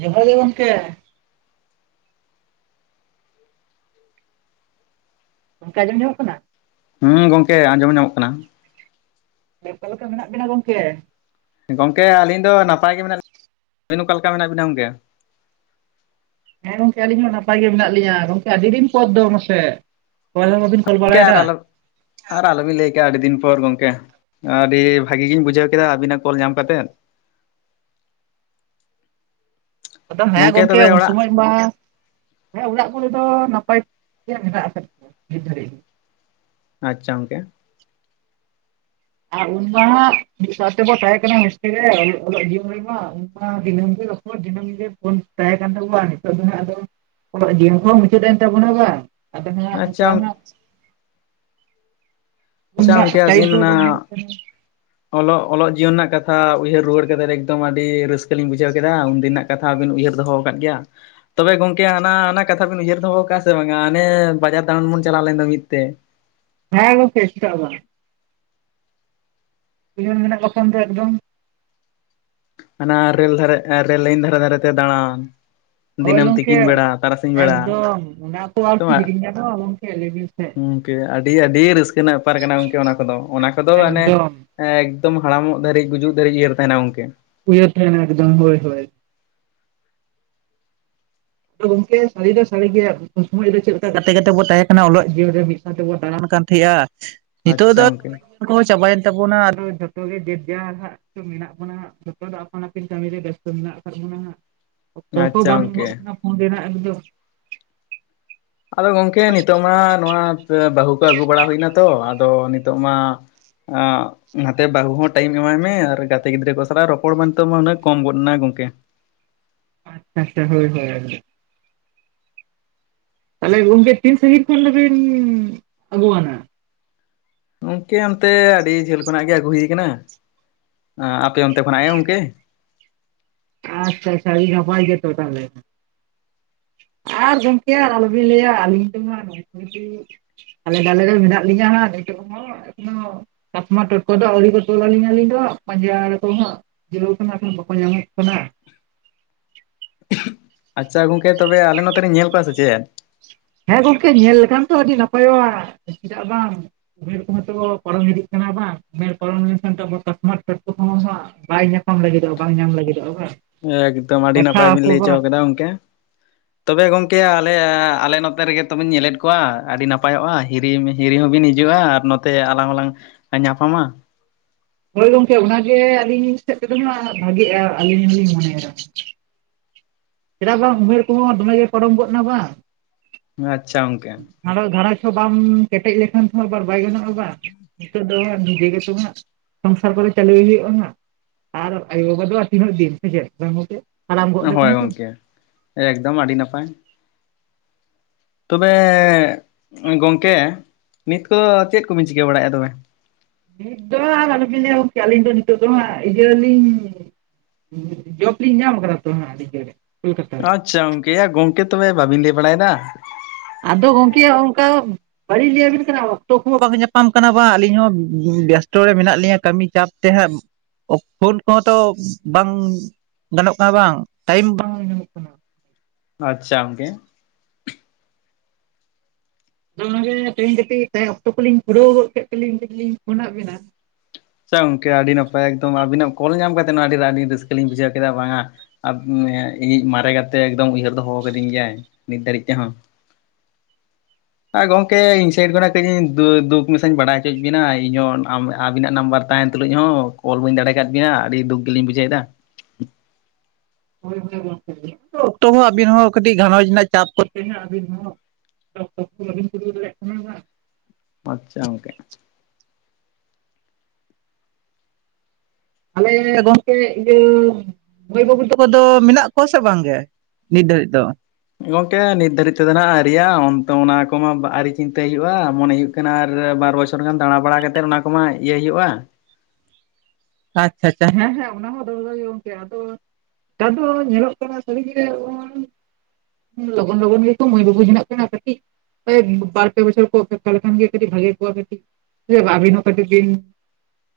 ᱡᱚᱦᱟᱨ ᱜᱮ ᱜᱚᱢᱠᱮ᱾ ᱜᱚᱢᱠᱮ ᱟᱡᱸᱡᱚᱢ ᱧᱟᱢᱚᱜ ᱠᱟᱱᱟ? ᱦᱩᱸ ᱜᱚᱝᱠᱮ ᱟᱸᱡᱚᱢ ᱧᱟᱢᱚᱜ ᱠᱟᱱᱟ᱾ ᱛᱟᱞᱦᱮ ᱚᱠᱟ ᱞᱮᱠᱟ ᱢᱮᱱᱟᱜ ᱵᱤᱱᱟ ᱜᱚᱝᱠᱮ? ᱜᱚᱝᱠᱮ ᱟᱹᱞᱤᱧ ᱫᱚ ᱱᱟᱯᱟᱭ ᱜᱮ ᱢᱮᱱᱟᱜ [inaudible] ᱾ ᱟᱹᱵᱤᱱ ᱚᱠᱟ ᱞᱮᱠᱟ ᱢᱮᱱᱟᱜ ᱵᱤᱱᱟ ᱜᱚᱝᱠᱮ? ᱦᱮᱸ ᱜᱚᱝᱠᱮ ᱟᱹᱞᱤᱧ ᱢᱟ ᱱᱟᱯᱟᱭ ᱜᱮ ᱢᱮᱱᱟᱜ ᱞᱤᱧᱟ᱾ ᱜᱚᱢᱝᱮ ᱟᱹᱰᱤ ᱫᱤᱱ ᱯᱚᱨ ᱫᱚ ᱢᱟᱥᱮ᱾ ᱠᱚᱞ ᱦᱚᱸ ᱵᱟᱵᱤᱱ ᱠᱚᱞ ᱜᱚᱝᱠᱮ ᱟᱨ ᱵᱟᱲᱟᱭᱫᱟ᱾ ᱟᱞᱚ ᱟᱨ ᱟᱞᱚᱵᱤᱱ ᱞᱟᱹᱭ ᱠᱮᱜᱼᱟ ᱟᱹᱰᱤ ᱫᱤᱱ ᱯᱚᱨ ᱜᱚᱝᱠᱮ᱾ ᱟᱹᱰᱤ ᱵᱷᱟᱜᱮ ᱜᱤᱧ ᱵᱩᱡᱷᱟᱹᱣ ᱠᱮᱫᱟ ᱟᱵᱤᱱᱟᱜ ᱠᱚᱞ ᱧᱟᱢ ᱠᱟᱛᱮᱫ᱾ ᱟᱫᱚ ᱦᱮᱸ ᱜᱚᱝᱠᱮ ᱜᱚᱢᱝᱠᱮ ᱛᱚᱵᱮ ᱩᱱ ᱚᱲᱟᱜ ᱥᱚᱢᱚᱭ ᱢᱟ ᱦᱮᱸ ᱚᱲᱟᱜ ᱠᱚᱨᱮ ᱫᱚ ᱱᱟᱯᱟᱭ ᱢᱮᱱᱟᱜ ᱟᱠᱟᱫ ᱠᱚᱣᱟ ᱱᱤᱛ ᱫᱷᱟᱹᱨᱤᱡ ᱫᱟ᱾ ᱟᱪᱪᱷᱟ ᱜᱚᱝᱠᱮ᱾ ᱟᱨ ᱩᱱ ᱢᱟ ᱢᱤᱫ ᱥᱟᱶ ᱛᱮᱵᱚ ᱛᱟᱦᱮᱸ ᱠᱟᱱᱟ ᱦᱳᱥᱴᱮᱞ ᱨᱮ ᱚᱞᱚᱜ ᱡᱤᱭᱚᱱ ᱨᱮᱢᱟ ᱩᱱ ᱢᱟ ᱫᱤᱱᱟᱹᱢ ᱜᱮ ᱨᱚ ᱯᱚᱲ ᱫᱤᱱᱟᱢ ᱜᱮ ᱯᱷᱳᱱ ᱛᱟᱦᱮᱸ ᱠᱟᱱ ᱛᱟᱠᱚᱣᱟ ᱟᱨ ᱱᱤᱛᱚᱜ ᱫᱚ ᱱᱟᱦᱟᱜ ᱟᱫᱚ ᱚᱞᱚᱜ ᱡᱤᱭᱚᱱ ᱠᱚᱦᱚᱸ ᱢᱩᱪᱟᱹᱫ ᱮᱱ ᱛᱟᱵᱚᱱᱟ ᱵᱟᱝ ᱟᱫᱚ ᱦᱟᱸᱜ ᱟᱪᱪᱷᱟ ᱚᱱᱠᱟ ᱦᱟᱸᱜ ᱯᱷᱳᱱ ᱟᱪᱪᱷᱟ ᱨᱮᱱᱟᱜ ᱜᱚᱝᱠᱮ ᱴᱟᱭᱤᱢ ᱟᱹᱵᱤᱱ ᱠᱚᱦᱚᱸ ᱚᱱᱟ ᱵᱟᱝ ᱧᱟᱢᱚᱜ ᱠᱟᱱᱟ᱾ ᱚᱞᱚᱜ ᱚᱞᱚᱜ ᱡᱤᱭᱚᱱ ᱨᱮᱱᱟᱜ ᱠᱟᱛᱷᱟ ᱩᱭᱦᱟᱹᱨ ᱨᱩᱣᱟᱹᱲ ᱠᱟᱛᱮᱫ ᱮᱠᱫᱚᱢ ᱟᱹᱰᱤ ᱨᱟᱹᱥᱠᱟᱹ ᱞᱤᱧ ᱵᱩᱡᱷᱟᱹᱣ ᱠᱮᱫᱟ ᱩᱱᱫᱤᱱᱟᱜ ᱠᱟᱛᱷᱟ ᱟᱵᱤᱱ ᱩᱭᱦᱟᱹᱨ ᱫᱚᱦᱚ ᱟᱠᱟᱫ ᱜᱮᱭᱟ? ᱛᱚᱵᱮ ᱜᱚᱢᱠᱮ ᱦᱟᱱᱟ ᱦᱟᱱᱟ ᱠᱟᱛᱷᱟ ᱵᱤᱱ ᱩᱭᱦᱟᱹᱨ ᱫᱚᱦᱚ ᱠᱟᱜ-ᱟ ᱥᱮ ᱵᱟᱝᱟ ᱦᱟᱱᱮ ᱵᱟᱡᱟᱨ ᱫᱟᱬᱟᱱ ᱵᱚᱱ ᱪᱟᱞᱟᱣ ᱞᱮᱱ ᱫᱚ ᱢᱤᱫ ᱛᱮ? ᱦᱮᱸ ᱜᱚᱢᱠᱮ ᱪᱮᱫᱟᱜ ᱵᱟᱝ, ᱡᱤᱭᱚᱱ ᱢᱮᱱᱟᱜ ᱵᱟ ᱠᱷᱟᱱ ᱫᱚ ᱮᱠᱫᱚᱢ, ᱦᱟᱱᱟ ᱨᱮᱹᱞ ᱫᱷᱟᱨᱮ ᱨᱮᱹᱞ ᱞᱟᱭᱤᱱ ᱫᱷᱟᱨᱮ ᱫᱷᱟᱨᱮ ᱛᱮ ᱫᱟᱬᱟᱱ, ᱦᱳᱭ ᱫᱤᱱᱟᱹᱢ ᱜᱚᱢᱠᱮ ᱛᱤᱠᱤᱱ ᱵᱮᱲᱟ ᱛᱟᱨᱟᱥᱤᱧ ᱵᱮᱲᱟ ᱮᱠᱫᱚᱢ ᱚᱱᱟ ᱠᱚ ᱟᱨᱠᱤ ᱦᱤᱲᱤᱧ ᱜᱟᱱᱚᱜ-ᱟ, ᱜᱚᱢᱠᱮ ᱞᱟᱹᱭ ᱵᱮᱱ ᱥᱮ? ᱜᱚᱢᱠᱮ ᱟᱹᱰᱤ ᱟᱹᱰᱤ ᱨᱟᱹᱥᱠᱟᱹ ᱨᱮᱱᱟᱜ ᱵᱮᱯᱟᱨ ᱠᱟᱱᱟ ᱜᱚᱢᱠᱮ ᱚᱱᱟ ᱠᱚᱫᱚ ᱚᱱᱟ ᱠᱚᱫᱚ ᱢᱟᱱᱮ, ᱮᱠᱫᱚᱢ ᱮᱠᱫᱚᱢ ᱦᱟᱲᱟᱢᱚᱜ ᱫᱷᱟᱹᱨᱤᱡ ᱜᱩᱡᱩᱜ ᱫᱷᱟᱹᱨᱤᱡ ᱩᱭᱦᱟᱹᱨ ᱛᱟᱦᱮᱱᱟ ᱜᱚᱢᱠᱮ ᱾ ᱩᱭᱦᱟᱹᱨ ᱛᱟᱦᱮᱱᱟ ᱮᱠᱫᱚᱢ ᱦᱳᱭ ᱦᱳᱭ, ᱟᱫᱚ ᱜᱚᱝᱠᱮ ᱥᱟᱹᱨᱤ ᱫᱚ ᱥᱟᱹᱨᱤ ᱜᱮ ᱩᱱ ᱥᱩᱢᱟᱹᱭ ᱫᱚ ᱪᱮᱫ ᱞᱮᱠᱟ ᱜᱟᱛᱮ ᱜᱟᱛᱮ ᱵᱚ ᱛᱟᱦᱮᱸ ᱠᱟᱱᱟ ᱚᱞᱚᱜ ᱡᱤᱭᱚᱱ ᱨᱮ ᱾ ᱛᱮᱵᱚᱱ ᱫᱟᱬᱟᱱ ᱠᱟᱱ ᱛᱟᱦᱮᱸᱜ-ᱟ ᱱᱤᱛᱳᱜ ᱟᱪᱪᱷᱟ ᱫᱚ ᱜᱚᱝᱠᱮ ᱠᱚᱦᱚᱸ ᱪᱟᱵᱟᱭᱮᱱ ᱛᱟᱵᱚᱱᱟ ᱟᱫᱚ ᱡᱚᱛᱚ ᱜᱮ ᱡᱮᱡᱟᱨ ᱦᱟᱸᱜ ᱢᱮᱱᱟᱜ ᱵᱚᱱᱟ ᱦᱟᱸᱜ, ᱡᱚᱛᱚ ᱫᱚ ᱟᱯᱟᱱ ᱟᱹᱯᱤᱱ ᱠᱟᱹᱢᱤ ᱨᱮ ᱵᱮᱥᱛᱚ ᱢᱮᱱᱟᱜ ᱟᱠᱟᱫ ᱵᱚᱱᱟ ᱦᱟᱸᱜ, ᱚᱠᱛᱚ ᱦᱚᱸ ᱟᱪᱪᱷᱟ ᱵᱟᱝ ᱜᱚᱝᱠᱮ ᱠᱟᱱᱟ ᱯᱷᱳᱱ ᱨᱮᱱᱟᱜ ᱮᱠᱫᱚᱢ, ᱟᱫᱚ ᱜᱚᱢᱠᱮ ᱱᱤᱛᱚᱜ ᱢᱟ ᱱᱚᱣᱟ ᱵᱟᱹᱦᱩ ᱠᱚ ᱟᱹᱜᱩ ᱵᱟᱲᱟ ᱦᱳᱭᱮᱱᱟ ᱛᱚ ᱟᱫᱚ ᱱᱤᱛᱚᱜ ᱢᱟ ᱟᱸ ᱱᱟᱛᱮ ᱵᱟᱹᱦᱩ ᱦᱚᱸ ᱴᱟᱭᱤᱢ ᱮᱢᱟᱭ ᱢᱮ ᱟᱨ ᱜᱟᱛᱮ ᱜᱟᱛᱮ ᱜᱤᱫᱽᱨᱟᱹ ᱠᱚ ᱥᱟᱞᱟᱜ ᱨᱚᱯᱚᱲ ᱢᱮᱱᱛᱮ ᱢᱟ ᱠᱚᱢ ᱜᱚᱫ ᱱᱟ ᱜᱚᱝᱠᱮ ᱾ ᱟᱪᱪᱷᱟ ᱟᱪᱷᱟ ᱦᱳᱭ ᱦᱳᱭ, ᱛᱟᱦᱚᱞᱮ ᱜᱚᱢᱠᱮ ᱛᱤᱱ ᱥᱟᱺᱦᱤᱧ ᱠᱷᱚᱱ ᱫᱩᱵᱤᱱ ᱟᱹᱜᱩᱣᱟᱱᱟ? ᱜᱚᱢᱠᱮ ᱚᱱᱛᱮ ᱟᱹᱰᱤ ᱡᱷᱟᱹᱞ ᱠᱷᱚᱱᱟᱜ ᱜᱮ ᱟᱹᱜᱩ ᱦᱳᱭ ᱟᱠᱟᱱᱟ ᱟᱯᱮ ᱚᱱᱛᱮ ᱠᱷᱚᱱᱟᱜ ᱮ ᱜᱚᱢᱠᱮ ᱾ ᱟᱪᱪᱷᱟ ᱟᱪᱪᱷᱟ ᱟᱹᱰᱤ ᱱᱟᱯᱟᱭ ᱜᱮ ᱛᱚᱵᱮ ᱛᱟᱦᱚᱞᱮ ᱾ ᱟᱨ ᱜᱚᱢᱠᱮ ᱟᱞᱚᱵᱤᱱ ᱞᱟᱹᱭᱟ ᱟᱹᱞᱤᱧ ᱛᱮᱢᱟ ᱱᱚᱝᱠᱟ ᱜᱮ, ᱦᱟᱞᱮ ᱰᱟᱞᱮ ᱨᱮ ᱢᱮᱱᱟᱜ ᱞᱤᱧᱟᱹ ᱦᱟᱸᱜ ᱱᱤᱛᱚᱜ ᱦᱚᱸ ᱮᱠᱷᱚᱱ ᱦᱚᱸ, ᱠᱟᱥᱢᱟ ᱴᱚᱴᱠᱚ ᱫᱚ ᱟᱹᱣᱨᱤ ᱠᱚ ᱛᱚᱞᱟᱞᱤᱧᱟ ᱟᱹᱞᱤᱧ ᱫᱚ ᱦᱟᱸᱜ ᱯᱟᱸᱡᱟᱭ ᱫᱟᱠᱚ ᱦᱟᱸᱜ ᱾ ᱪᱮᱨᱳ ᱠᱚ ᱱᱟᱠᱷᱟᱱ ᱵᱟᱠᱚ ᱧᱟᱢᱚᱜ ᱠᱟᱱᱟ ᱾ ᱟᱪᱪᱷᱟ ᱜᱚᱢᱠᱮ ᱛᱚᱵᱮ ᱟᱞᱮ ᱱᱚᱛᱮ ᱨᱮᱧ ᱧᱮᱞ ᱠᱚᱣᱟ ᱥᱮ ᱪᱮᱫ? ᱦᱮᱸ ᱜᱚᱢᱠᱮ ᱧᱮᱞ ᱞᱮᱠᱷᱟᱱ ᱛᱚ ᱟᱹᱰᱤ ᱱᱟᱯᱟᱭᱚᱜ-ᱟ, ᱪᱮᱫᱟᱜ ᱵᱟᱝ? ᱩᱢᱮᱨ ᱠᱚᱦᱚᱸ ᱛᱚ ᱯᱟᱨᱚᱢ ᱤᱫᱤᱜ ᱠᱟᱱᱟ ᱵᱟᱝ ᱩᱢᱮᱨ ᱯᱟᱨᱚᱢ ᱞᱮᱱᱠᱷᱟᱱ ᱠᱟᱥᱢᱟᱨ ᱴᱚᱴᱠᱚ ᱠᱚᱦᱚᱸ ᱦᱟᱸᱜ ᱵᱟᱭ ᱧᱟᱯᱟᱢ ᱞᱟᱹᱜᱤᱫᱚᱜ-ᱟ ᱵᱟᱝ ᱧᱟᱢ ᱞᱟᱹᱜᱤᱫᱚᱜ-ᱟ ᱵᱟᱝ? ᱮᱠᱫᱚᱢ ᱟᱹᱰᱤ ᱵᱟᱪᱷᱟᱣ ᱱᱟᱯᱟᱭ ᱵᱤᱱ ᱟᱠᱚ ᱞᱟᱹᱭ ᱦᱚᱪᱚ ᱵᱟᱝ ᱟᱠᱟᱫᱟ ᱜᱚᱢᱠᱮ ᱾ ᱛᱚᱵᱮ ᱜᱚᱢᱠᱮ ᱟᱞᱮ ᱟᱞᱮ ᱱᱚᱛᱮ ᱨᱮᱜᱮ ᱛᱚᱵᱮᱧ ᱧᱮᱞᱮᱫ ᱠᱚᱣᱟ ᱟᱹᱰᱤ ᱱᱟᱯᱟᱭᱚᱜ-ᱟ ᱾ ᱦᱤᱨᱤ ᱦᱤᱨᱤ ᱦᱚᱸᱵᱤᱱ ᱦᱤᱡᱩᱜ-ᱟ ᱟᱨ ᱱᱚᱛᱮ ᱟᱞᱟᱝ ᱦᱚᱞᱟᱝ ᱧᱟᱯᱟᱢᱟ᱾ ᱦᱳᱭ ᱜᱚᱢᱠᱮ ᱚᱱᱟᱜᱮ ᱟᱹᱞᱤᱧ ᱥᱮᱫ ᱛᱮᱫᱚ ᱦᱸᱟᱜ ᱵᱷᱟᱜᱤᱜ-ᱟ ᱟᱹᱞᱤᱧ ᱦᱚᱸᱞᱤᱧ ᱢᱚᱱᱮᱭᱮᱫᱟ ᱾ ᱪᱮᱫᱟᱜ ᱵᱟᱝ ᱩᱢᱮᱨ ᱠᱚ ᱦᱚᱸ ᱫᱚᱢᱮ ᱜᱮ ᱯᱟᱨᱚᱢ ᱜᱚᱫ ᱱᱟ ᱵᱟᱝ, ᱟᱪᱪᱷᱟ ᱜᱚᱝᱠᱮ, ᱟᱫᱚ ᱜᱷᱟᱨᱚᱸᱧᱡᱽ ᱦᱚᱸ ᱵᱟᱢ ᱠᱮᱴᱮᱡ ᱞᱮᱠᱷᱟᱱ ᱟᱵᱟᱨ ᱵᱟᱭ ᱜᱟᱱᱚᱜ-ᱟ ᱵᱟᱝ? ᱦᱤᱛᱳᱜ ᱦᱟᱸᱜ ᱱᱤᱡᱮ ᱜᱮᱛᱚ ᱦᱟᱸᱜ ᱥᱚᱝᱥᱟᱨ ᱠᱚᱨᱮ ᱪᱟᱹᱞᱩᱭ ᱦᱩᱭᱩᱜ-ᱟ ᱦᱟᱸᱜ, ᱟᱨ ᱟᱭᱳ ᱵᱟᱵᱟ ᱫᱚ ᱦᱟᱸᱜ ᱛᱤᱱᱟᱹᱜ ᱫᱤᱱ ᱥᱮᱪᱮᱫ ᱵᱟᱝ ᱜᱚᱢᱠᱮ? ᱦᱳᱭ ᱜᱚᱢᱠᱮ ᱮᱠᱫᱚᱢ ᱟᱹᱰᱤ ᱱᱟᱯᱟᱭ, ᱛᱚᱵᱮ ᱜᱚᱢᱠᱮ ᱱᱤᱛ ᱠᱚ ᱫᱚ ᱪᱮᱫ ᱠᱚᱵᱤᱱ ᱪᱤᱠᱟᱹ ᱵᱟᱲᱟᱭᱮᱫ-ᱟ ᱛᱚᱵᱮ? ᱱᱤᱛ ᱫᱚ ᱦᱟᱸᱜ ᱟᱨ ᱟᱞᱚᱵᱤᱱ ᱞᱟᱹᱭᱟ ᱜᱚᱢᱠᱮ ᱟᱹᱞᱤᱧ ᱫᱚ ᱱᱤᱛᱚᱜ ᱫᱚ ᱦᱟᱸᱜ ᱤᱭᱟᱹᱞᱤᱧ, ᱡᱚᱵᱽ ᱞᱤᱧ ᱧᱟᱢ ᱟᱠᱟᱫᱟ ᱛᱚ ᱦᱟᱸᱜ ᱟᱹᱰᱤᱱ ᱨᱮ ᱠᱳᱞᱠᱟᱛᱟ ᱨᱮ ᱾ ᱟᱪᱪᱷᱟ [unintelligible] ᱜᱚᱢᱠᱮ ᱛᱚ ᱵᱮ ᱵᱟᱵᱤᱱ ᱞᱟᱹᱭ ᱵᱟᱲᱟᱭᱮᱫᱟ ᱾ ᱟᱫᱚ ᱜᱚᱢᱠᱮ ᱚᱱᱠᱟ, ᱵᱟᱹᱞᱤᱧ ᱞᱟᱹᱭ ᱟᱵᱤᱱ ᱠᱟᱱᱟ ᱚᱠᱛᱚ ᱠᱚ ᱦᱚᱸ ᱵᱟᱝ ᱧᱟᱯᱟᱢ ᱠᱟᱱᱟ ᱵᱟᱝ ᱟᱹᱞᱤᱧ ᱦᱚᱸ ᱵᱮᱥᱛᱚ ᱨᱮ ᱢᱮᱱᱟᱜ ᱞᱤᱧᱟ ᱠᱟᱹᱢᱤ ᱪᱟᱯ, ᱛᱮ ᱦᱮᱸ ᱯᱷᱳᱱ ᱠᱚᱦᱚᱸ ᱛᱚ ᱵᱟᱝ ᱜᱟᱱᱚᱜ ᱠᱟᱱᱟ ᱵᱟᱝ ᱴᱟᱭᱤᱢ ᱵᱟᱝ ᱧᱟᱢᱚᱜ ᱠᱟᱱᱟ ᱾ ᱟᱪᱪᱷᱟ ᱜᱚᱝᱠᱮ᱾ ᱟᱫᱚ ᱚᱱᱟᱜᱮ ᱛᱮᱦᱤᱧ ᱠᱟᱹᱴᱤᱡ ᱛᱮᱦᱮᱸᱧ ᱚᱠᱛᱚ ᱠᱚᱞᱤᱧ ᱠᱩᱲᱟᱹᱣ ᱜᱚᱫ ᱠᱮᱫ ᱛᱮᱞᱤᱧ ᱛᱮᱞᱤᱧ ᱯᱷᱳᱱᱟᱫ ᱵᱤᱱᱟ ᱾ ᱟᱪᱪᱷᱟ ᱜᱚᱝᱠᱮ ᱟᱹᱰᱤ ᱱᱟᱯᱟᱭ ᱮᱠᱫᱚᱢ ᱟᱵᱤᱱᱟᱜ ᱠᱚᱞ ᱧᱟᱢ ᱠᱟᱛᱮᱫ ᱟᱹᱰᱤ ᱟᱹᱰᱤ ᱨᱟᱹᱥᱠᱟᱹ ᱞᱤᱧ ᱵᱩᱡᱷᱟᱹᱣ ᱠᱮᱫᱟ ᱵᱟᱝᱟ᱾ ᱟᱨ ᱤᱧᱤᱡ ᱢᱟᱨᱮ ᱜᱟᱛᱮ ᱮᱠᱫᱚᱢ ᱩᱭᱦᱟᱹᱨ ᱫᱚᱦᱚ ᱟᱠᱟᱹᱫᱤᱧ ᱜᱮᱭᱟᱭ ᱱᱤᱛ ᱫᱷᱟᱹᱨᱤᱡ ᱛᱮᱦᱚᱸᱼᱼ ᱟᱨ ᱜᱚᱝᱠᱮ ᱤᱧ ᱥᱟᱭᱤᱰ ᱠᱷᱚᱱᱟᱜ ᱠᱟᱹᱡ ᱤᱧ ᱫᱩ ᱫᱩᱠ ᱢᱮᱥᱟᱧ ᱵᱟᱰᱟᱭ ᱦᱚᱪᱚᱭᱮᱫ ᱵᱤᱱᱟ ᱤᱧᱦᱚᱸ ᱟᱹᱵᱤᱱᱟᱜᱼᱼ ᱱᱟᱢᱵᱟᱨ ᱛᱟᱦᱮᱱ ᱛᱩᱞᱩᱡ ᱦᱚᱸ ᱠᱚᱞ ᱵᱟᱹᱧ ᱫᱟᱲᱮ ᱠᱟᱫ ᱵᱤᱱᱟ ᱟᱹᱰᱤ ᱫᱩᱠ ᱜᱮᱞᱤᱧ ᱵᱩᱡᱷᱟᱹᱣᱮᱫᱟ᱾ ᱚᱠᱛᱚ ᱦᱚᱸ ᱟᱹᱵᱤᱱ ᱦᱚᱸ ᱠᱟᱹᱴᱤᱡ ᱜᱷᱟᱨᱚᱸᱡᱽ ᱨᱮᱱᱟᱜ ᱪᱟᱯ ᱠᱚᱛᱮ ᱦᱚ ᱟᱵᱤᱱ ᱦᱚ ᱼᱼ [inaudible] ᱟᱪᱪᱷᱟ ᱜᱚᱝᱠᱮ᱾ ᱟᱞᱮ ᱜᱚᱝᱠᱮ ᱤᱭᱟᱹᱼᱼ ᱢᱟᱹᱭ ᱵᱟᱹᱵᱩ ᱛᱟᱠᱚ ᱫᱚ ᱢᱮᱱᱟᱜ ᱠᱚᱣᱟ ᱥᱮ ᱵᱟᱝ ᱜᱮ ᱱᱤᱛ ᱫᱷᱟᱹᱨᱤᱡ ᱫᱚ? ᱜᱚᱝᱠᱮ ᱱᱤᱛ ᱫᱷᱟᱹᱨᱤᱡ ᱛᱮᱫᱚ ᱱᱟᱜ ᱟᱭᱨᱤ-ᱟ ᱚᱱᱛᱮ ᱚᱱᱟ ᱠᱚᱢᱟ ᱟᱹᱣᱨᱤ ᱪᱤᱱᱛᱟᱹᱭ ᱦᱩᱭᱩᱜᱼᱟ ᱢᱚᱱᱮ ᱦᱩᱭᱩᱜᱼᱼ ᱦᱩᱭᱩᱜ ᱟᱨ ᱵᱟᱨ ᱵᱚᱪᱷᱚᱨ ᱜᱟᱱ ᱫᱟᱬᱟᱵᱟᱲᱟ ᱠᱟᱛᱮᱫ ᱚᱱᱟ ᱠᱚᱢᱟ ᱤᱭᱟᱹ ᱦᱩᱭᱩᱜᱼᱟ᱾ ᱟᱪᱪᱷᱟ ᱟᱪᱪᱷᱟ ᱦᱮᱸ ᱦᱮᱸ ᱚᱱᱟ ᱦᱚᱸ [inaudible] ᱜᱚᱝᱠᱮ ᱟᱫᱚᱼᱼ ᱱᱮᱛᱟᱨ ᱫᱚ ᱧᱮᱞᱚᱜ ᱠᱟᱱᱟ ᱥᱟᱹᱨᱤᱜᱮᱼᱼ ᱞᱚᱜᱚᱱ ᱞᱚᱜᱚᱱ ᱜᱮᱠᱚ ᱢᱟᱹᱭ ᱵᱟᱹᱵᱩ ᱦᱮᱱᱟᱜ ᱠᱟᱱᱟ ᱠᱟᱹᱴᱤᱼᱼ ᱠᱚᱭᱮᱠ ᱵᱟᱨ ᱯᱮ ᱵᱚᱪᱷᱚᱨ ᱚᱯᱮᱠᱠᱷᱟ ᱞᱮᱠᱷᱟᱡ ᱜᱮ ᱠᱟᱹᱤᱡ ᱵᱷᱟᱜᱤ ᱠᱚᱜᱼᱟ ᱠᱟᱹᱴᱤᱡ ᱟᱹᱵᱤᱱ ᱦᱚᱸ ᱠᱟᱹᱴᱤᱡ ᱵᱤᱱᱼᱼ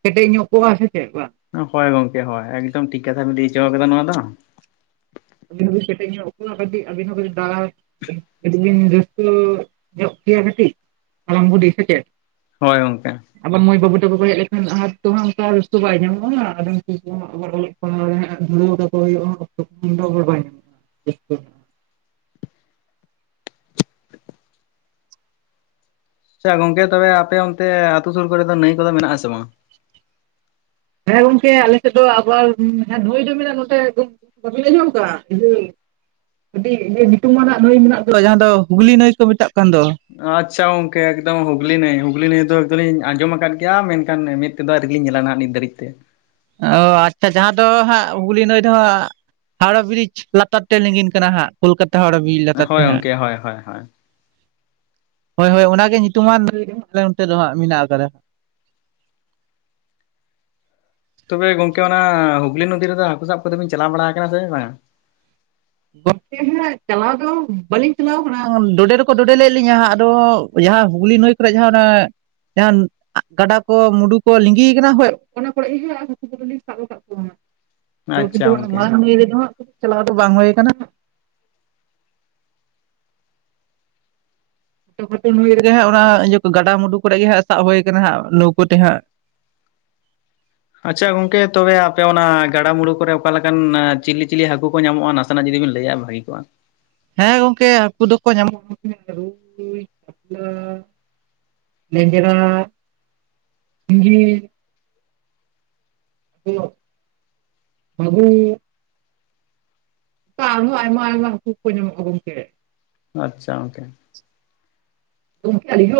ᱠᱮᱴᱮᱡ ᱧᱚᱜ ᱠᱚᱜᱼᱟ ᱥᱮ ᱪᱮᱫ ᱵᱟ? ᱦᱳᱭ ᱜᱚᱝᱠᱮ ᱦᱳᱭ ᱮᱠᱫᱚᱢ ᱴᱷᱤᱠ ᱠᱟᱛᱷᱟ ᱵᱮ ᱞᱟᱹᱭ ᱪᱚ ᱠᱟᱫᱟ ᱱᱚᱣᱟ ᱫᱚᱼᱼ ᱟᱹᱵᱤᱱ ᱦᱚᱸᱵᱤᱱ ᱠᱮᱴᱮᱡ ᱧᱚᱜ ᱠᱟᱹᱴᱤᱡ ᱟᱹᱵᱤᱱ ᱦᱚᱸ ᱠᱟᱹᱴᱤᱡ ᱫᱟᱞᱟᱞᱼᱼ ᱠᱟᱹᱴᱤᱡ ᱵᱤᱱ ᱨᱟᱹᱥᱠᱟᱹ ᱧᱚᱜ ᱠᱮᱭᱟ ᱠᱟᱹᱴᱤᱡ ᱦᱟᱲᱟᱢ ᱵᱩᱰᱷᱤ ᱥᱮᱪᱮᱫ? ᱦᱳᱭ ᱜᱚᱝᱠᱮ᱾ ᱟᱵᱟᱨ ᱢᱟᱹᱭ ᱵᱟᱹᱵᱩ ᱛᱟᱠᱚ ᱠᱚ ᱦᱮᱡ ᱞᱮᱱᱠᱷᱟᱱ ᱟᱨ ᱛᱳ ᱦᱟᱸᱜ ᱚᱱᱠᱟ ᱨᱟᱹᱥᱟᱹ ᱵᱟᱭ ᱧᱟᱢᱚᱜᱼᱟ᱾ [unintelligible] ᱧᱟᱢᱚᱜᱼᱟ [unintelligible] ᱟᱪᱪᱷᱟ ᱜᱚᱝᱠᱮ ᱛᱚᱵᱮ ᱟᱯᱮ ᱚᱱᱛᱮ ᱟᱛᱳ ᱥᱩᱨ ᱠᱚᱨᱮ ᱫᱚ ᱱᱟᱹᱭ ᱠᱚᱫᱚ ᱢᱮᱱᱟᱜ ᱟᱥᱮ ᱵᱟᱝ? ᱦᱮᱸ ᱜᱚᱝᱠᱮ ᱟᱞᱮᱥᱮᱫ ᱫᱚ ᱟᱵᱟᱨ ᱱᱟᱹᱭ ᱫᱚ ᱢᱮᱱᱟᱜ ᱱᱚᱛᱮᱼᱼ [inaudible] ᱟᱹᱰᱤ ᱧᱩᱛᱩᱢᱢᱟᱱᱟᱜ ᱱᱟᱹᱭ ᱢᱮᱱᱟᱜ ᱫᱚ ᱡᱟᱦᱟᱸ ᱫᱚ ᱦᱩᱜᱽᱞᱤ ᱱᱟᱹᱭ ᱠᱚ ᱢᱮᱛᱟᱜ ᱠᱟᱱ ᱫᱚ᱾ ᱟᱪᱪᱷᱟ ᱜᱚᱝᱠᱮ ᱮᱠᱫᱚᱢ ᱦᱩᱜᱽᱞᱤ ᱱᱟᱹᱭ ᱦᱩᱜᱽᱞᱤ ᱱᱟᱹᱭ ᱫᱚ ᱮᱠᱫᱚᱢᱞᱤᱧ ᱟᱸᱡᱚᱢ ᱠᱟᱫ ᱜᱮᱭᱟ ᱢᱮᱱᱠᱷᱟᱱᱼᱼ ᱢᱮᱥ ᱛᱮᱫᱚ ᱟᱣᱨᱤᱞᱤᱧ ᱧᱮᱞᱟ ᱱᱟᱦᱟᱜ ᱱᱤᱛ ᱫᱷᱟᱹᱨᱤᱡ ᱛᱮ᱾ ᱚ ᱟᱪᱪᱷᱟ ᱡᱟᱦᱟᱸ ᱫᱚ ᱦᱟᱸᱜ ᱦᱩᱜᱞᱤ ᱱᱟᱭ ᱫᱚ ᱦᱟᱸᱜᱼᱼ ᱦᱟᱣᱲᱟ ᱵᱨᱤᱡᱽ ᱞᱟᱛᱟᱨ ᱛᱮ ᱞᱤᱸᱜᱤᱱ ᱠᱟᱱᱟ ᱦᱟᱸᱜ ᱠᱳᱞᱠᱟᱛᱟ ᱦᱟᱣᱲᱟ ᱵᱨᱤᱡᱽ ᱞᱟᱛᱟᱨ ᱛᱮ ᱦᱳᱭ ᱦᱟᱸᱜᱼᱼ ᱜᱚᱝᱠᱮ ᱦᱳᱭ ᱦᱳᱭ ᱦᱳᱭ ᱦᱳᱭ ᱦᱳᱭ ᱚᱱᱟᱜᱮ ᱧᱩᱛᱩᱢᱟᱱ ᱞᱟᱹᱭ ᱟᱞᱮ ᱱᱚᱱᱛᱮ ᱫᱚ ᱦᱟᱸᱜ ᱢᱤᱱᱟᱜ ᱟᱠᱟᱫᱟ᱾ ᱛᱚᱵᱮ ᱜᱚᱝᱠᱮ ᱚᱱᱟ ᱦᱩᱜᱞᱤ ᱱᱚᱫᱤ ᱨᱮᱫᱚ ᱦᱟᱹᱠᱩ ᱥᱟᱵ ᱠᱚᱛᱮ ᱵᱤᱱ ᱪᱟᱞᱟᱣ ᱵᱟᱲᱟ ᱠᱟᱱᱟ ᱥᱮ ᱵᱟᱝᱟ? [unintelligible] ᱪᱟᱞᱟᱣ ᱫᱚ ᱵᱟᱹᱞᱤᱧ ᱪᱟᱞᱟᱣ ᱠᱟᱱᱟ ᱰᱚᱰᱮ ᱫᱚᱠᱚ ᱰᱚᱰᱮ ᱞᱮᱫ ᱞᱤᱧᱟ ᱟᱫᱚ ᱡᱟᱦᱟᱸ ᱦᱩᱜᱽᱞᱤ ᱱᱟᱹᱭᱼᱼ ᱠᱚᱨᱮ ᱡᱟᱦᱟᱸ ᱚᱱᱮᱼᱼ ᱡᱟᱦᱟᱸ ᱜᱟᱰᱟ ᱠᱚ ᱢᱩᱰᱩ ᱠᱚ ᱞᱤᱸᱜᱤ ᱠᱟᱱᱟ ᱦᱳ ᱚᱱᱟ ᱠᱚᱨᱮ ᱦᱟᱠᱩ [inaudible] ᱥᱟᱵ ᱠᱟᱫ ᱠᱚ᱾ ᱟᱫᱚ ᱟᱪᱪᱷᱟ ᱠᱤᱱᱛᱩ ᱜᱚᱝᱠᱮ ᱢᱟᱱ ᱱᱤᱭ ᱨᱮᱫᱚ ᱦᱟᱸᱜ ᱪᱟᱞᱟᱣ ᱫᱚ ᱵᱟᱝ ᱦᱩᱭ ᱠᱟᱱᱟ᱾ [unintelligible] ᱚᱱᱟ ᱤᱭᱟᱹ ᱜᱟᱰᱟᱢᱩᱰᱩ ᱠᱚᱨᱮ ᱜᱮ ᱦᱟᱸᱜ ᱥᱟᱵ ᱦᱩᱭ ᱠᱟᱱᱟ ᱦᱟᱸᱜ ᱞᱟᱹᱣᱠᱟᱹ ᱛᱮ ᱦᱟᱸᱜ᱾ ᱟᱪᱪᱷᱟ ᱜᱚᱝᱠᱮ ᱛᱚᱵᱮ ᱟᱯᱮ ᱚᱱᱟ ᱜᱟᱰᱟ ᱢᱩᱩᱲᱩ ᱠᱚᱨᱮ ᱚᱠᱟᱞ ᱞᱮᱠᱟᱱ ᱪᱤᱞᱤ ᱪᱤᱞᱤ ᱦᱟᱹᱠᱩ ᱠᱚ ᱧᱟᱢᱚᱜᱼᱟ ᱱᱟᱥᱼᱼ ᱱᱟᱥᱮ ᱱᱟ ᱡᱩᱫᱤᱵᱤᱱ ᱞᱟᱹᱭᱟ ᱠᱮᱜ-ᱟ ᱵᱷᱟᱹᱜᱤ ᱠᱚᱜᱼᱟ? ᱦᱮᱸ ᱜᱚᱝᱠᱮ ᱦᱟᱹᱠᱩ ᱫᱚᱠᱚ ᱧᱟᱢᱚᱜ [unintelligible] ᱨᱩᱭ ᱠᱟᱯᱞᱟ᱾ ᱞᱮᱸᱧᱡᱨᱟ, ᱥᱤᱸᱜᱤ᱾ ᱢᱟᱜᱩᱨ᱾ ᱟᱨᱦᱚ ᱟᱭᱢᱟ ᱟᱭᱢᱟ ᱦᱟᱠᱩ ᱠᱚ ᱧᱟᱢᱚᱜ-ᱟ ᱜᱚᱝᱠᱮ᱾ ᱟᱪᱪᱷᱟ ᱜᱚᱝᱠᱮ᱾ ᱜᱚᱜᱠᱮ ᱟᱞᱤᱧ ᱫᱚ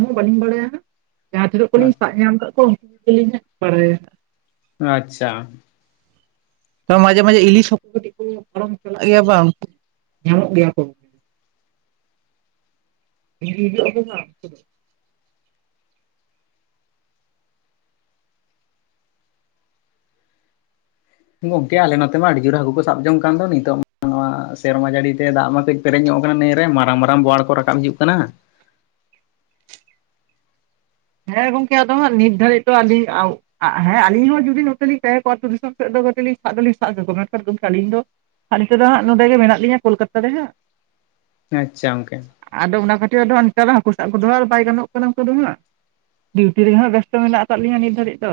ᱦᱟᱸᱜ [unintelligible] ᱵᱟᱹᱞᱤᱧ ᱵᱟᱲᱟᱭᱟ ᱦᱟᱸᱜ᱾ ᱡᱟᱦᱟᱸ ᱛᱤᱱᱟᱹᱜ ᱠᱚᱞᱤᱧ ᱥᱟᱵ ᱧᱟᱢ ᱟᱠᱟᱫ ᱠᱚᱣᱟ ᱩᱱᱠᱩ ᱠᱚᱜᱮᱞᱤᱧ ᱦᱟᱸᱜ ᱵᱟᱲᱟᱭᱟ᱾ ᱟᱪᱪᱷᱟ᱾ ᱛᱚ ᱢᱟᱡᱷᱮ ᱢᱟᱡᱷᱮ ᱤᱞᱤᱥ ᱦᱚᱸᱠᱩ ᱠᱟᱹᱴᱤᱡ ᱠᱚ ᱯᱟᱨᱚᱢ ᱪᱟᱞᱟᱜ ᱜᱮᱭᱟ ᱵᱟᱝ, ᱧᱟᱢᱚᱜ ᱜᱮᱭᱟ ᱠᱚ᱾ [unintelligible] ᱜᱚᱝᱠᱮ ᱟᱞᱮ ᱱᱚᱛᱮ ᱢᱟ ᱟᱹᱰᱤ ᱡᱳᱨ ᱦᱟᱹᱠᱩ ᱠᱚ ᱥᱟᱵ ᱡᱚᱝ ᱠᱟᱱ ᱫᱚ ᱱᱤᱛᱚᱜ [unintelligible] ᱢᱟ ᱥᱮᱨᱢᱟ ᱡᱟᱹᱲᱤ ᱛᱮ ᱫᱟᱜ ᱢᱟ ᱠᱟᱹᱡ ᱯᱮᱨᱮᱡ ᱧᱚᱜ ᱠᱟᱱᱟ ᱱᱟᱹᱭ ᱨᱮ ᱢᱟᱨᱟᱝ ᱢᱟᱨᱟᱝ ᱵᱳᱣᱟᱲ ᱠᱚ ᱨᱟᱠᱟᱵ ᱦᱤᱡᱩᱜ ᱠᱟᱱᱟ᱾ ᱦᱮᱸ ᱜᱚᱝᱠᱮ ᱟᱫᱚ ᱦᱟᱸᱜ ᱱᱤᱛ ᱫᱷᱟᱨᱤ ᱫᱚ ᱟᱸᱞᱤᱧ ᱟᱸᱣ ᱟ ᱦᱮᱸ ᱟᱹᱞᱤᱧ ᱦᱚᱸ ᱡᱩᱫᱤ ᱱᱚᱛᱮᱞᱤᱧ ᱛᱟᱦᱮᱸ ᱠᱚᱜ-ᱟ᱾ ᱫᱤᱥᱚᱢ ᱥᱮᱫ ᱫᱚ ᱠᱟᱹᱡᱤᱡ ᱞᱤᱧ ᱥᱟᱵ ᱫᱚ ᱞᱤᱧ ᱥᱟᱵ ᱠᱮᱠᱚᱣᱟ, ᱢᱮᱱᱠᱷᱟᱱ ᱜᱚᱝᱠᱮ ᱟᱹᱞᱤᱧ ᱫᱚ ᱟᱨ ᱱᱤᱛᱚᱜ ᱫᱚ ᱦᱟᱸᱜ ᱱᱚᱰᱮ ᱜᱮ ᱢᱮᱱᱟᱜ ᱞᱤᱧᱟᱹ ᱠᱳᱞᱠᱟᱛᱟ ᱨᱮ ᱦᱟᱸᱜ᱾ ᱟᱪᱪᱷᱟ ᱜᱚᱝᱠᱮ᱾ ᱟᱫᱚ ᱚᱱᱟ ᱠᱷᱟᱹᱛᱤᱨ ᱟᱫᱚ ᱱᱮᱛᱟᱨ ᱦᱟᱹᱠᱩ ᱥᱟᱵ ᱠᱚ ᱠᱫᱚ ᱟᱨ ᱵᱟᱭ ᱜᱟᱱᱚᱜ ᱠᱟᱱᱟ ᱚᱱᱠᱟ ᱫᱚ ᱦᱟᱸᱜ᱾ ᱰᱤᱭᱩᱴᱤ ᱨᱮ ᱦᱟᱸᱜ ᱵᱮᱥᱛᱚ ᱢᱮᱱᱟᱜ ᱟᱠᱟᱫ ᱞᱤᱧᱟᱹ ᱱᱤᱛ ᱫᱷᱟᱹᱨᱤᱡ ᱫᱚ᱾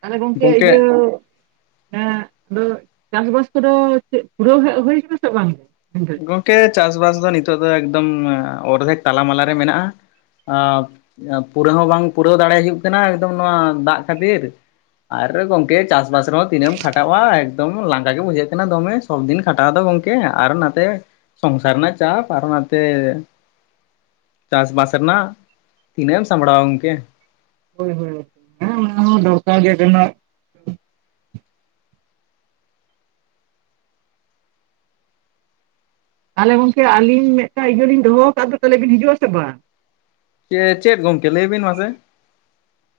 ᱛᱟᱦᱚᱞᱮ ᱜᱚᱝᱠᱮ ᱤᱭᱟᱹ ᱦᱮᱸ ᱟᱫᱚ ᱪᱟᱥ-ᱵᱟᱥ ᱠᱚᱫᱚ ᱪᱮᱫ ᱯᱩᱨᱟᱹᱣ ᱦᱮᱡ ᱦᱩᱭ ᱠᱟᱱᱟ ᱥᱮ ᱵᱟᱝ? ᱫᱷᱟᱹᱨᱤᱡ? ᱜᱚᱝᱠᱮ ᱪᱟᱥ-ᱵᱟᱥ ᱫᱚ ᱱᱤᱛᱚᱜ ᱫᱚ ᱮᱠᱫᱚᱢ ᱚᱨᱫᱷᱮᱠ ᱛᱟᱞᱟ-ᱢᱟᱞᱟ ᱨᱮ ᱢᱮᱱᱟᱜ-ᱟ᱾ ᱟ ᱯᱩᱨᱟᱹ ᱦᱚᱸ ᱵᱟᱝ ᱯᱩᱨᱟᱹᱣ ᱫᱟᱲᱮ ᱦᱩᱭᱩᱜ ᱠᱟᱱᱟ ᱮᱠᱫᱚᱢ ᱱᱚᱣᱟ ᱫᱟᱜ ᱠᱷᱟᱹᱛᱤᱨ᱾ ᱟᱨ ᱜᱚᱝᱠᱮ ᱪᱟᱥ-ᱵᱟᱥ ᱨᱮᱦᱚᱸ ᱛᱤᱱᱟᱹᱜ-ᱮᱢ ᱠᱷᱟᱴᱟᱜᱼᱟ, ᱮᱠᱫᱚᱢ ᱞᱟᱸᱜᱟ ᱜᱮ ᱵᱩᱡᱷᱟᱹᱜ ᱠᱟᱱᱟ ᱫᱚᱢᱮ᱾ ᱥᱚᱵᱫᱤᱱ ᱠᱷᱟᱴᱟᱣ ᱫᱚ ᱜᱚᱝᱠᱮ ᱟᱨ ᱱᱟᱛᱮ ᱥᱚᱝᱥᱟᱨ ᱨᱮᱱᱟᱜ ᱪᱟᱯ ᱟᱨᱚ ᱱᱟᱛᱮ ᱪᱟᱥ-ᱵᱟᱥ ᱨᱮᱱᱟᱜ ᱛᱤᱱᱟᱹᱜ ᱮᱢ ᱥᱟᱢᱵᱲᱟᱣᱟ ᱜᱚᱝᱠᱮ᱾ ᱦᱳᱭ ᱦᱳᱭ ᱦᱮᱸ ᱚᱱᱟ ᱦᱚᱸ ᱫᱚᱨᱠᱟᱨ ᱜᱮ ᱠᱟᱱᱟ᱾ ᱛᱟᱦᱚᱞᱮ ᱜᱚᱝᱠᱮ ᱟᱹᱞᱤᱧ ᱢᱤᱫᱴᱟᱝ ᱤᱭᱟᱹᱞᱤᱧ ᱫᱚᱦᱚᱸ ᱟᱠᱟᱫ ᱫᱚ ᱛᱟᱦᱚᱞᱮ ᱵᱤᱱ ᱦᱤᱡᱩᱜ-ᱟ ᱥᱮ ᱵᱟᱝ? ᱪᱮ-ᱪᱮᱫ ᱜᱚᱢᱠᱮ ᱞᱟᱹᱭ ᱵᱤᱱ ᱢᱟᱥᱮ?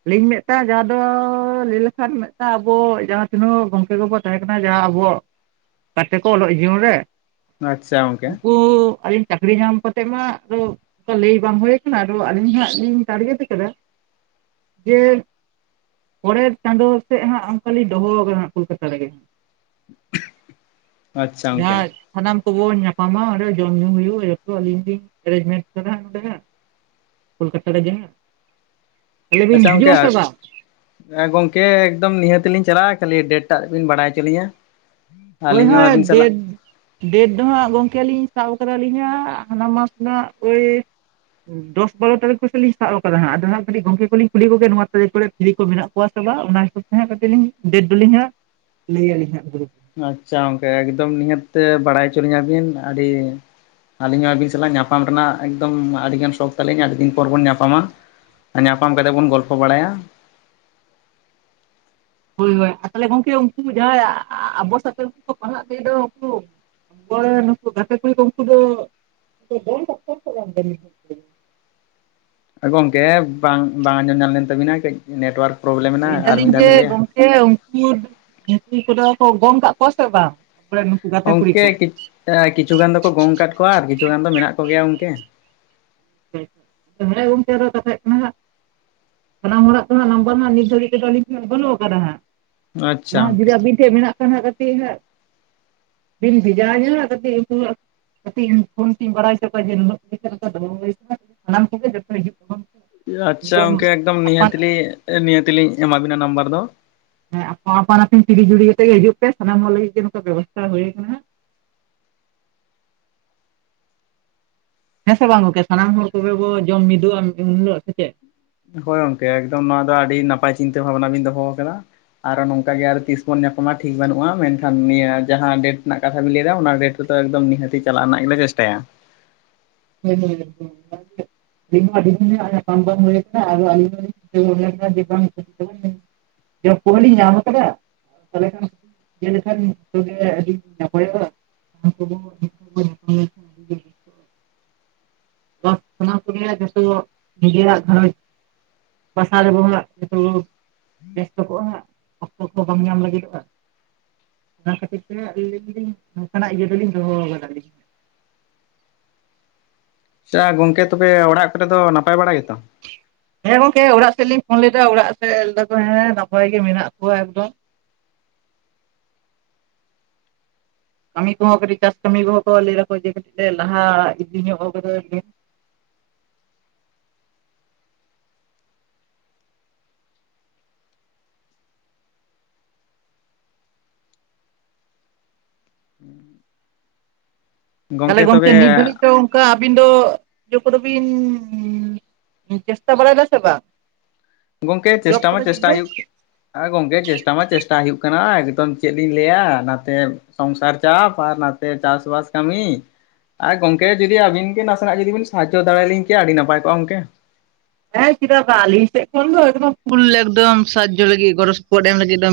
ᱟᱹᱞᱤᱧ ᱢᱤᱫᱴᱟᱝ ᱡᱟᱦᱟᱸ ᱫᱚ ᱞᱟᱹᱭ ᱞᱮᱠᱷᱟᱱ ᱢᱤᱫᱴᱟᱝ ᱟᱵᱚ ᱡᱟᱦᱟᱸ ᱛᱤᱱᱟᱹᱜ ᱜᱚᱝᱠᱮ ᱠᱚ ᱠᱚ ᱛᱟᱦᱮᱸ ᱠᱟᱱᱟ ᱡᱟᱦᱟᱸ ᱟᱵᱚᱣᱟᱜ ᱜᱟᱛᱮ ᱠᱚ ᱚᱞᱚᱜ ᱡᱤᱭᱚᱱ ᱨᱮ ᱟᱪᱪᱷᱟ ᱜᱚᱝᱠᱮ ᱩᱱᱠᱩ ᱟᱹᱞᱤᱧ ᱪᱟᱹᱠᱨᱤ ᱧᱟᱢ ᱠᱟᱛᱮᱫ ᱢᱟ ᱟᱫᱚ ᱚᱝᱠᱟ ᱞᱟᱹᱭ ᱵᱟᱝ ᱦᱳᱭ ᱟᱠᱟᱱᱟ, ᱟᱫᱚ ᱟᱹᱞᱤᱧ ᱦᱟᱸᱜ ᱞᱤᱧ ᱴᱟᱨᱜᱮᱴ ᱟᱠᱟᱫᱟ ᱡᱮ ᱯᱚᱨᱮᱨ ᱪᱟᱸᱫᱳ ᱥᱮᱫ ᱦᱟᱸᱜ ᱚᱱᱠᱟᱞᱤᱧ ᱫᱚᱦᱚᱣ ᱟᱠᱟᱱᱟ ᱦᱟᱸᱜ ᱠᱳᱞᱠᱟᱛᱟ ᱨᱮᱜᱮ᱾ ᱟᱪᱪᱷᱟ ᱜᱚᱝᱠᱮ [unintelligible] ᱥᱟᱱᱟᱢ ᱠᱚᱵᱚᱱ ᱧᱟᱯᱟᱢᱟ᱾ ᱚᱸᱰᱮ ᱡᱚᱢ-ᱧᱩ ᱦᱩᱭᱩᱜ-ᱟ ᱡᱷᱚᱛᱚ ᱟᱹᱞᱤᱧ ᱞᱤᱧ ᱮᱨᱮᱧᱡᱢᱮᱱᱴ ᱟᱠᱟᱫᱟ ᱦᱟᱸᱜ ᱱᱚᱸᱰᱮ ᱦᱟᱸᱜ᱾ ᱠᱳᱞᱠᱟᱛᱟ ᱨᱮᱜᱮ ᱦᱟᱸᱜ᱾ ᱛᱟᱦᱚᱞᱮ ᱵᱤᱱ ᱟᱪᱪᱷᱟ ᱜᱚᱝᱠᱮ ᱦᱤᱡᱩᱜ ᱟᱰ ᱟᱥᱮ ᱵᱟᱝ ᱦᱮᱸ ᱜᱚᱝᱠᱮ ᱮᱠᱫᱚᱢ ᱱᱤᱦᱟᱹᱛ ᱞᱤᱧ ᱪᱟᱞᱟᱜ-ᱟ, ᱠᱷᱟᱹᱞᱤ ᱰᱮᱴ ᱴᱟᱜ ᱵᱤᱱ ᱵᱟᱲᱟᱭ ᱦᱚᱪᱚ ᱞᱤᱧᱟ᱾ ᱡᱳᱭ ᱟᱹᱞᱤᱧ ᱦᱚᱸ ᱡᱳᱭ ᱟᱹᱵᱤᱱ ᱥᱟᱞᱟᱜ ᱰᱮᱰ ᱰᱮᱴ ᱫᱚ ᱦᱟᱸᱜ ᱜᱚᱝᱠᱮ ᱞᱤᱧ ᱞᱤᱧ ᱥᱟᱵ ᱟᱠᱟᱫᱟᱞᱤᱧ ᱦᱟᱸᱜ ᱦᱟᱱᱟ ᱢᱟᱥ ᱨᱮᱱᱟᱜ ᱳᱭ ᱫᱚᱥ ᱵᱟᱨᱚ ᱛᱟᱹᱨᱤᱠᱷ ᱠᱚ ᱥᱮ ᱞᱤᱧ ᱥᱟᱵ ᱟᱠᱟᱫᱟ ᱦᱟᱸᱜ᱾ ᱟᱫᱚ ᱦᱟᱸᱜ ᱠᱟᱹᱴᱤᱡ ᱜᱚᱝᱠᱮ ᱠᱚᱞᱤᱧ ᱠᱩᱞᱤ ᱠᱚᱜᱮ ᱱᱚᱣᱟ ᱛᱟᱹᱨᱤᱠᱷ ᱠᱚᱨᱮᱜ ᱯᱷᱤᱨᱨᱤ ᱠᱚ ᱢᱮᱱᱟᱜ ᱠᱚᱣᱟ ᱥᱮ ᱵᱟᱝ, ᱚᱱᱟ ᱦᱤᱥᱟᱹᱵᱽ ᱛᱮ ᱦᱟᱸᱜ ᱠᱟᱹᱴᱤᱡ ᱞᱤᱧ ᱰᱮᱴ ᱫᱚᱞᱤᱧ ᱦᱟᱸᱜ ᱞᱟᱹᱭ ᱟᱹᱞᱤᱧ ᱦᱟᱸᱜ ᱜᱨᱩᱯ ᱨᱮ ᱟᱪᱪᱷᱟ ᱜᱚᱝᱠᱮ ᱮᱠᱫᱚᱢ ᱱᱤᱦᱟᱹᱛ ᱛᱮ ᱵᱟᱲᱟᱭ ᱦᱚᱪᱚ ᱞᱤᱧᱟᱹᱵᱤᱱ᱾ ᱟᱹᱰᱤ ᱟᱹᱞᱤᱧ ᱦᱚᱸ ᱟᱹᱵᱤᱱ ᱥᱟᱞᱟᱜ ᱧᱟᱯᱟᱢ ᱨᱮᱱᱟᱜ ᱮᱠᱫᱚᱢ ᱟᱹᱰᱤᱜᱟᱱ ᱥᱚᱠᱷ ᱛᱟᱹᱞᱤᱧ, ᱟᱹᱰᱤ ᱫᱤᱱ ᱯᱚᱨ ᱵᱚᱱ ᱧᱟᱯᱟᱢᱟ᱾ ᱟ ᱧᱟᱯᱟᱢ ᱠᱟᱛᱮ ᱵᱚᱱ ᱜᱚᱞᱯᱷᱚ ᱵᱟᱲᱟᱭᱟ᱾ ᱦᱳᱭ ᱦᱳᱭ ᱛᱟᱦᱚᱞᱮ ᱜᱚᱝᱠᱮ ᱩᱱᱠᱩ ᱡᱟᱦᱟᱸᱭ ᱟᱵᱚ ᱥᱟᱛᱮ ᱜᱮᱠᱚ ᱯᱟᱲᱦᱟᱜ ᱛᱟᱦᱮᱸᱜ ᱫᱚ ᱩᱱᱠᱩ ᱟᱵᱚᱨᱮᱱ ᱱᱩᱠᱩ ᱜᱟᱛᱮ ᱠᱩᱲᱤᱠᱚ ᱩᱱᱠᱩ ᱫᱚ [inaudible] ᱮ ᱜᱚᱝᱠᱮ ᱵᱟᱝ ᱵᱟᱝ ᱟᱸᱡᱚᱢ ᱧᱟᱢ ᱞᱮᱱ ᱛᱟᱹᱵᱤᱱᱟ ᱠᱟᱹᱡ ᱱᱮᱴᱳᱣᱟᱨᱠ ᱯᱨᱚᱵᱞᱮᱢ ᱮᱱᱟ, ᱞᱟᱹᱭ ᱟᱨ ᱢᱤᱫ ᱫᱟᱞᱤᱧ ᱫᱷᱟᱣ ᱵᱤᱱ ᱞᱮᱭᱟ? ᱜᱚᱝᱠᱮ ᱡᱮ ᱩᱱᱠᱩ, ᱩᱱᱠᱩ ᱠᱚᱫᱚ ᱠᱚ ᱜᱚᱝ ᱠᱟᱜ ᱠᱚᱣᱟ ᱥᱮ ᱵᱟᱝ? [inaudible] ᱜᱚᱝᱠᱮ ᱠᱚ ᱠᱤ ᱮᱸ ᱠᱤᱪᱷᱩ ᱜᱟᱱ ᱫᱚᱠᱚ ᱜᱚᱝ ᱟᱠᱟᱫ ᱠᱚᱣᱟ ᱟᱨ ᱠᱤᱪᱷᱩ ᱜᱟᱱ ᱫᱚ ᱢᱮᱱᱟᱜ ᱠᱚ ᱜᱮᱭᱟ ᱜᱚᱝᱠᱮ᱾ ᱦᱮᱸ ᱜᱚᱝᱠᱮ ᱟᱨᱚ ᱠᱟᱛᱷᱟ ᱦᱩᱭᱩᱜ ᱠᱟᱱᱟ ᱦᱟᱸᱜ ᱥᱟᱱᱟᱢ ᱦᱚᱲᱟᱜ [inaudible] ᱱᱟᱢᱵᱟᱨ ᱱᱟᱜ ᱱᱤᱛ ᱫᱷᱟᱹᱵᱤᱡ ᱛᱮᱫᱚ ᱟᱹᱞᱤᱧ ᱴᱷᱮᱱ ᱵᱟᱹᱱᱩᱜ ᱟᱠᱟᱫᱟ ᱦᱟᱸᱜ᱾ ᱚᱱᱟ ᱟᱪᱪᱷᱟ ᱦᱚᱸ ᱜᱚᱝᱠᱮ ᱡᱩᱫᱤ ᱟᱹᱵᱤᱱ ᱴᱷᱮᱡ ᱢᱮᱱᱟᱜ ᱠᱷᱟᱱ ᱦᱟᱸᱜ ᱠᱟᱹᱴᱤᱡ ᱦᱟᱸᱜ ᱵᱤᱱ ᱵᱷᱮᱡᱟ ᱤᱧᱟ ᱠᱟᱹᱴᱤᱡ ᱩᱱᱠᱩᱣᱟᱜ ᱠᱟᱹᱴᱤᱡ ᱤᱧ ᱯᱷᱳᱱ ᱛᱤᱧ ᱵᱟᱲᱥ ᱦᱚᱪᱚ ᱠᱚᱣᱟ ᱡᱮ [inaudible] ᱥᱟᱱᱟᱢ ᱠᱚᱜᱮ ᱡᱷᱚᱛᱚ ᱦᱤᱡᱩᱜ ᱛᱟᱵᱚᱱ ᱯᱮ ᱟᱪᱪᱷᱟ ᱜᱚᱝᱠᱮ ᱮᱠᱫᱚᱢ ᱟᱯᱟᱱ ᱱᱤᱦᱟᱹᱛᱞᱤ ᱱᱤᱦᱟᱹᱛᱞᱤᱧ ᱮᱢᱟᱵᱤᱱᱟ ᱱᱟᱢᱵᱟᱨ ᱫᱚ᱾ ᱦᱮᱸ ᱟᱯᱟᱱ ᱟᱯᱟᱱ-ᱟᱯᱤᱱ ᱛᱤᱨᱤ ᱡᱩᱨᱤ ᱠᱟᱛᱮᱜ ᱜᱮ ᱦᱤᱡᱩᱜ ᱯᱮ, ᱥᱟᱱᱟᱢ ᱦᱚᱲ ᱞᱟᱹᱜᱤᱫ ᱜᱮ ᱱᱚᱝᱠᱟ ᱵᱮᱵᱚᱥᱛᱟ ᱦᱩᱭ ᱟᱠᱟᱱᱟ ᱦᱟᱸᱜ᱾ ᱦᱮᱸ ᱥᱮ ᱵᱟᱝ ᱜᱚᱝᱠᱮ, ᱥᱟᱱᱟᱢ ᱦᱚᱲ ᱠᱚᱜᱮ ᱵᱚ ᱡᱚᱢ ᱢᱤᱫᱚᱜᱼᱟ ᱩᱱ ᱦᱤᱞᱳᱜ ᱥᱮ ᱪᱮᱫ? ᱦᱳᱭ ᱜᱚᱝᱠᱮ ᱮᱠᱫᱚᱢ ᱱᱚᱣᱟ ᱫᱚ ᱟᱹᱰᱤ ᱱᱟᱯᱟᱭ ᱪᱤᱱᱛᱟᱹ ᱵᱷᱟᱵᱱᱟ ᱵᱤᱱ ᱫᱚᱦᱚ ᱟᱠᱟᱫᱟ᱾ ᱟᱨᱚ ᱱᱚᱝᱠᱟ ᱜᱮ ᱟᱨ ᱛᱤᱥ ᱵᱚᱱ ᱧᱟᱯᱟᱢᱟ ᱴᱷᱤᱠ ᱵᱟᱹᱱᱩᱜᱼᱟ, ᱢᱮᱱᱠᱷᱟᱱ ᱱᱤᱭᱟᱹ ᱡᱟᱦᱟᱸ ᱰᱮᱴ ᱨᱮᱱᱟᱜ ᱠᱟᱛᱷᱟ ᱵᱤᱱ ᱞᱟᱹᱭ ᱮᱫᱟ ᱚᱱᱟ ᱰᱮᱴ ᱨᱮᱫᱚ ᱮᱠᱫᱚᱢ ᱱᱤᱦᱟᱹᱛᱤ ᱪᱟᱞᱟᱜ ᱨᱮᱱᱟᱜ ᱜᱮᱞᱮ ᱪᱮᱥᱴᱟᱭᱟ᱾ ᱦᱳᱭ ᱦᱳᱭ [inaudible] ᱫᱤᱱ ᱦᱚᱸ ᱟᱹᱰᱤ ᱫᱤᱱ ᱦᱟᱸᱜ ᱧᱟᱯᱟᱢ ᱵᱟᱝ ᱦᱩᱭ ᱠᱟᱱᱟ ᱟᱫᱟ ᱟᱞᱤᱧ ᱦᱚᱸᱞᱤᱧ [inaudible] ᱡᱚᱵ ᱠᱚᱦᱚᱸ ᱞᱤᱧ ᱧᱟᱢ ᱟᱠᱟᱫᱟ, ᱛᱟᱦᱚᱞᱮ ᱠᱷᱟᱱ ᱤᱭᱟᱹ ᱞᱮᱠᱷᱟᱱ ᱡᱚᱛᱚᱜᱮ ᱟᱹᱰᱤ ᱱᱟᱯᱟᱭᱚᱜ-ᱟ᱾ [inaudible] [inaudible] ᱡᱚᱛᱚ ᱱᱤᱡᱮᱨᱟᱜ ᱜᱷᱟᱨᱚᱸᱡᱽ [inaudible] ᱵᱮᱥᱛᱚ ᱠᱚᱜᱼᱟ ᱚᱠᱛᱚ ᱠᱚᱦᱚᱸ ᱵᱟᱝ ᱧᱟᱢ ᱞᱟᱹᱜᱤᱫᱚᱜᱼᱟ᱾ ᱚᱱᱟ ᱠᱷᱟᱹᱛᱤᱨ ᱛᱮ ᱟᱹᱞᱤᱧ ᱞᱤᱧ ᱱᱚᱝᱠᱟ ᱱᱟᱜ ᱤᱭᱟᱹ ᱫᱚᱞᱤᱧ ᱫᱚᱦᱚ ᱟᱠᱟᱫᱟ ᱞᱤᱧ᱾ ᱟᱪᱪᱷᱟ ᱜᱚᱝᱠᱮ ᱛᱚᱵᱮ ᱚᱲᱟᱜ ᱠᱚᱨᱮ ᱫᱚ ᱱᱟᱯᱟᱭ ᱵᱟᱲᱟ ᱜᱮ ᱛᱚ? ᱦᱮᱸ ᱜᱚᱝᱠᱮ ᱚᱲᱟᱜ ᱥᱮᱫ ᱞᱤᱧ ᱯᱷᱳᱱ ᱞᱮᱫᱟ ᱚᱲᱟᱜ ᱥᱮᱫ ᱠᱮᱭ ᱫᱟᱠᱚ ᱦᱮᱸ ᱱᱟᱯᱟᱭ ᱜᱮ ᱢᱮᱱᱟᱜ ᱠᱚᱣᱟ ᱮᱠᱫᱚᱢ᱾ ᱠᱟᱹᱢᱤ ᱠᱚᱦᱚᱸ ᱠᱟᱹᱴᱤᱡ ᱪᱟᱥ ᱠᱟᱹᱢᱤ ᱠᱚᱦᱚᱸ ᱠᱚ ᱞᱟᱹᱭ ᱫᱟᱠᱚ ᱡᱮ ᱠᱟᱹᱴᱤᱡ ᱠᱮ ᱞᱟᱦᱟ ᱤᱫᱤ ᱧᱚᱜ ᱠᱟᱫᱟ [inaudible] ᱛᱟᱦᱚᱞᱮ ᱜᱚᱝᱠᱮ ᱱᱤᱛ ᱫᱷᱵᱤᱡ ᱫᱚ ᱚᱱᱠᱟ ᱟᱵᱤᱱ ᱫᱚ ᱤᱭᱟᱹ ᱠᱚᱫᱚ ᱵᱤᱱ ᱩᱸᱻ ᱪᱮᱥᱴᱟ ᱵᱟᱲᱟᱭᱮᱫᱟ ᱥᱮ ᱵᱟᱝ? ᱜᱚᱝᱠᱮ ᱡᱚᱵ ᱪᱮᱥᱴᱟ ᱠᱚ ᱢᱟ ᱞᱟᱹᱜᱤᱫ ᱫᱚ? ᱪᱮᱥᱴᱟᱭ ᱦᱩᱭᱩᱜ, ᱮ ᱜᱚᱝᱠᱮ ᱪᱮᱥᱴᱟ ᱢᱟ ᱪᱮᱥᱴᱟ ᱦᱩᱭᱩᱜ ᱠᱟᱱᱟ ᱮᱠᱫᱚᱢ ᱪᱮᱫ ᱤᱧ ᱞᱟᱹᱭᱟ ᱱᱟᱛᱮ ᱥᱚᱝᱥᱟᱨ ᱪᱟᱯ ᱟᱨ ᱱᱟᱛᱮ ᱪᱟᱥᱵᱟᱥ ᱠᱟᱹᱢᱤ᱾ ᱟᱨ ᱜᱚᱝᱠᱮ ᱡᱩᱫᱤ ᱟᱵᱤᱱ ᱜᱮ ᱱᱟᱥᱮ ᱱᱟᱜ ᱡᱩᱫᱤ ᱵᱤᱱ ᱥᱟᱦᱟᱡᱡᱚ ᱫᱮᱲᱮᱭᱟᱞᱤᱧ ᱠᱮᱭᱟ ᱟᱹᱰᱤ ᱱᱟᱯᱟᱭ ᱠᱚᱜᱼᱟ ᱜᱚᱝᱠᱮ᱾ ᱦᱮᱸ ᱪᱮᱫᱟᱜ ᱟᱹᱞᱤᱧ ᱥᱮᱫ ᱠᱷᱚᱱ ᱫᱚ ᱮᱠᱚᱢ ᱯᱷᱩᱞ ᱮᱫᱚᱢ ᱥᱟᱦᱟᱡᱡᱚ ᱞᱟᱹᱜᱤᱫ ᱜᱚᱲᱚ ᱥᱚᱯᱚᱰ ᱮᱢ ᱞᱟᱜᱤᱫ ᱫᱚ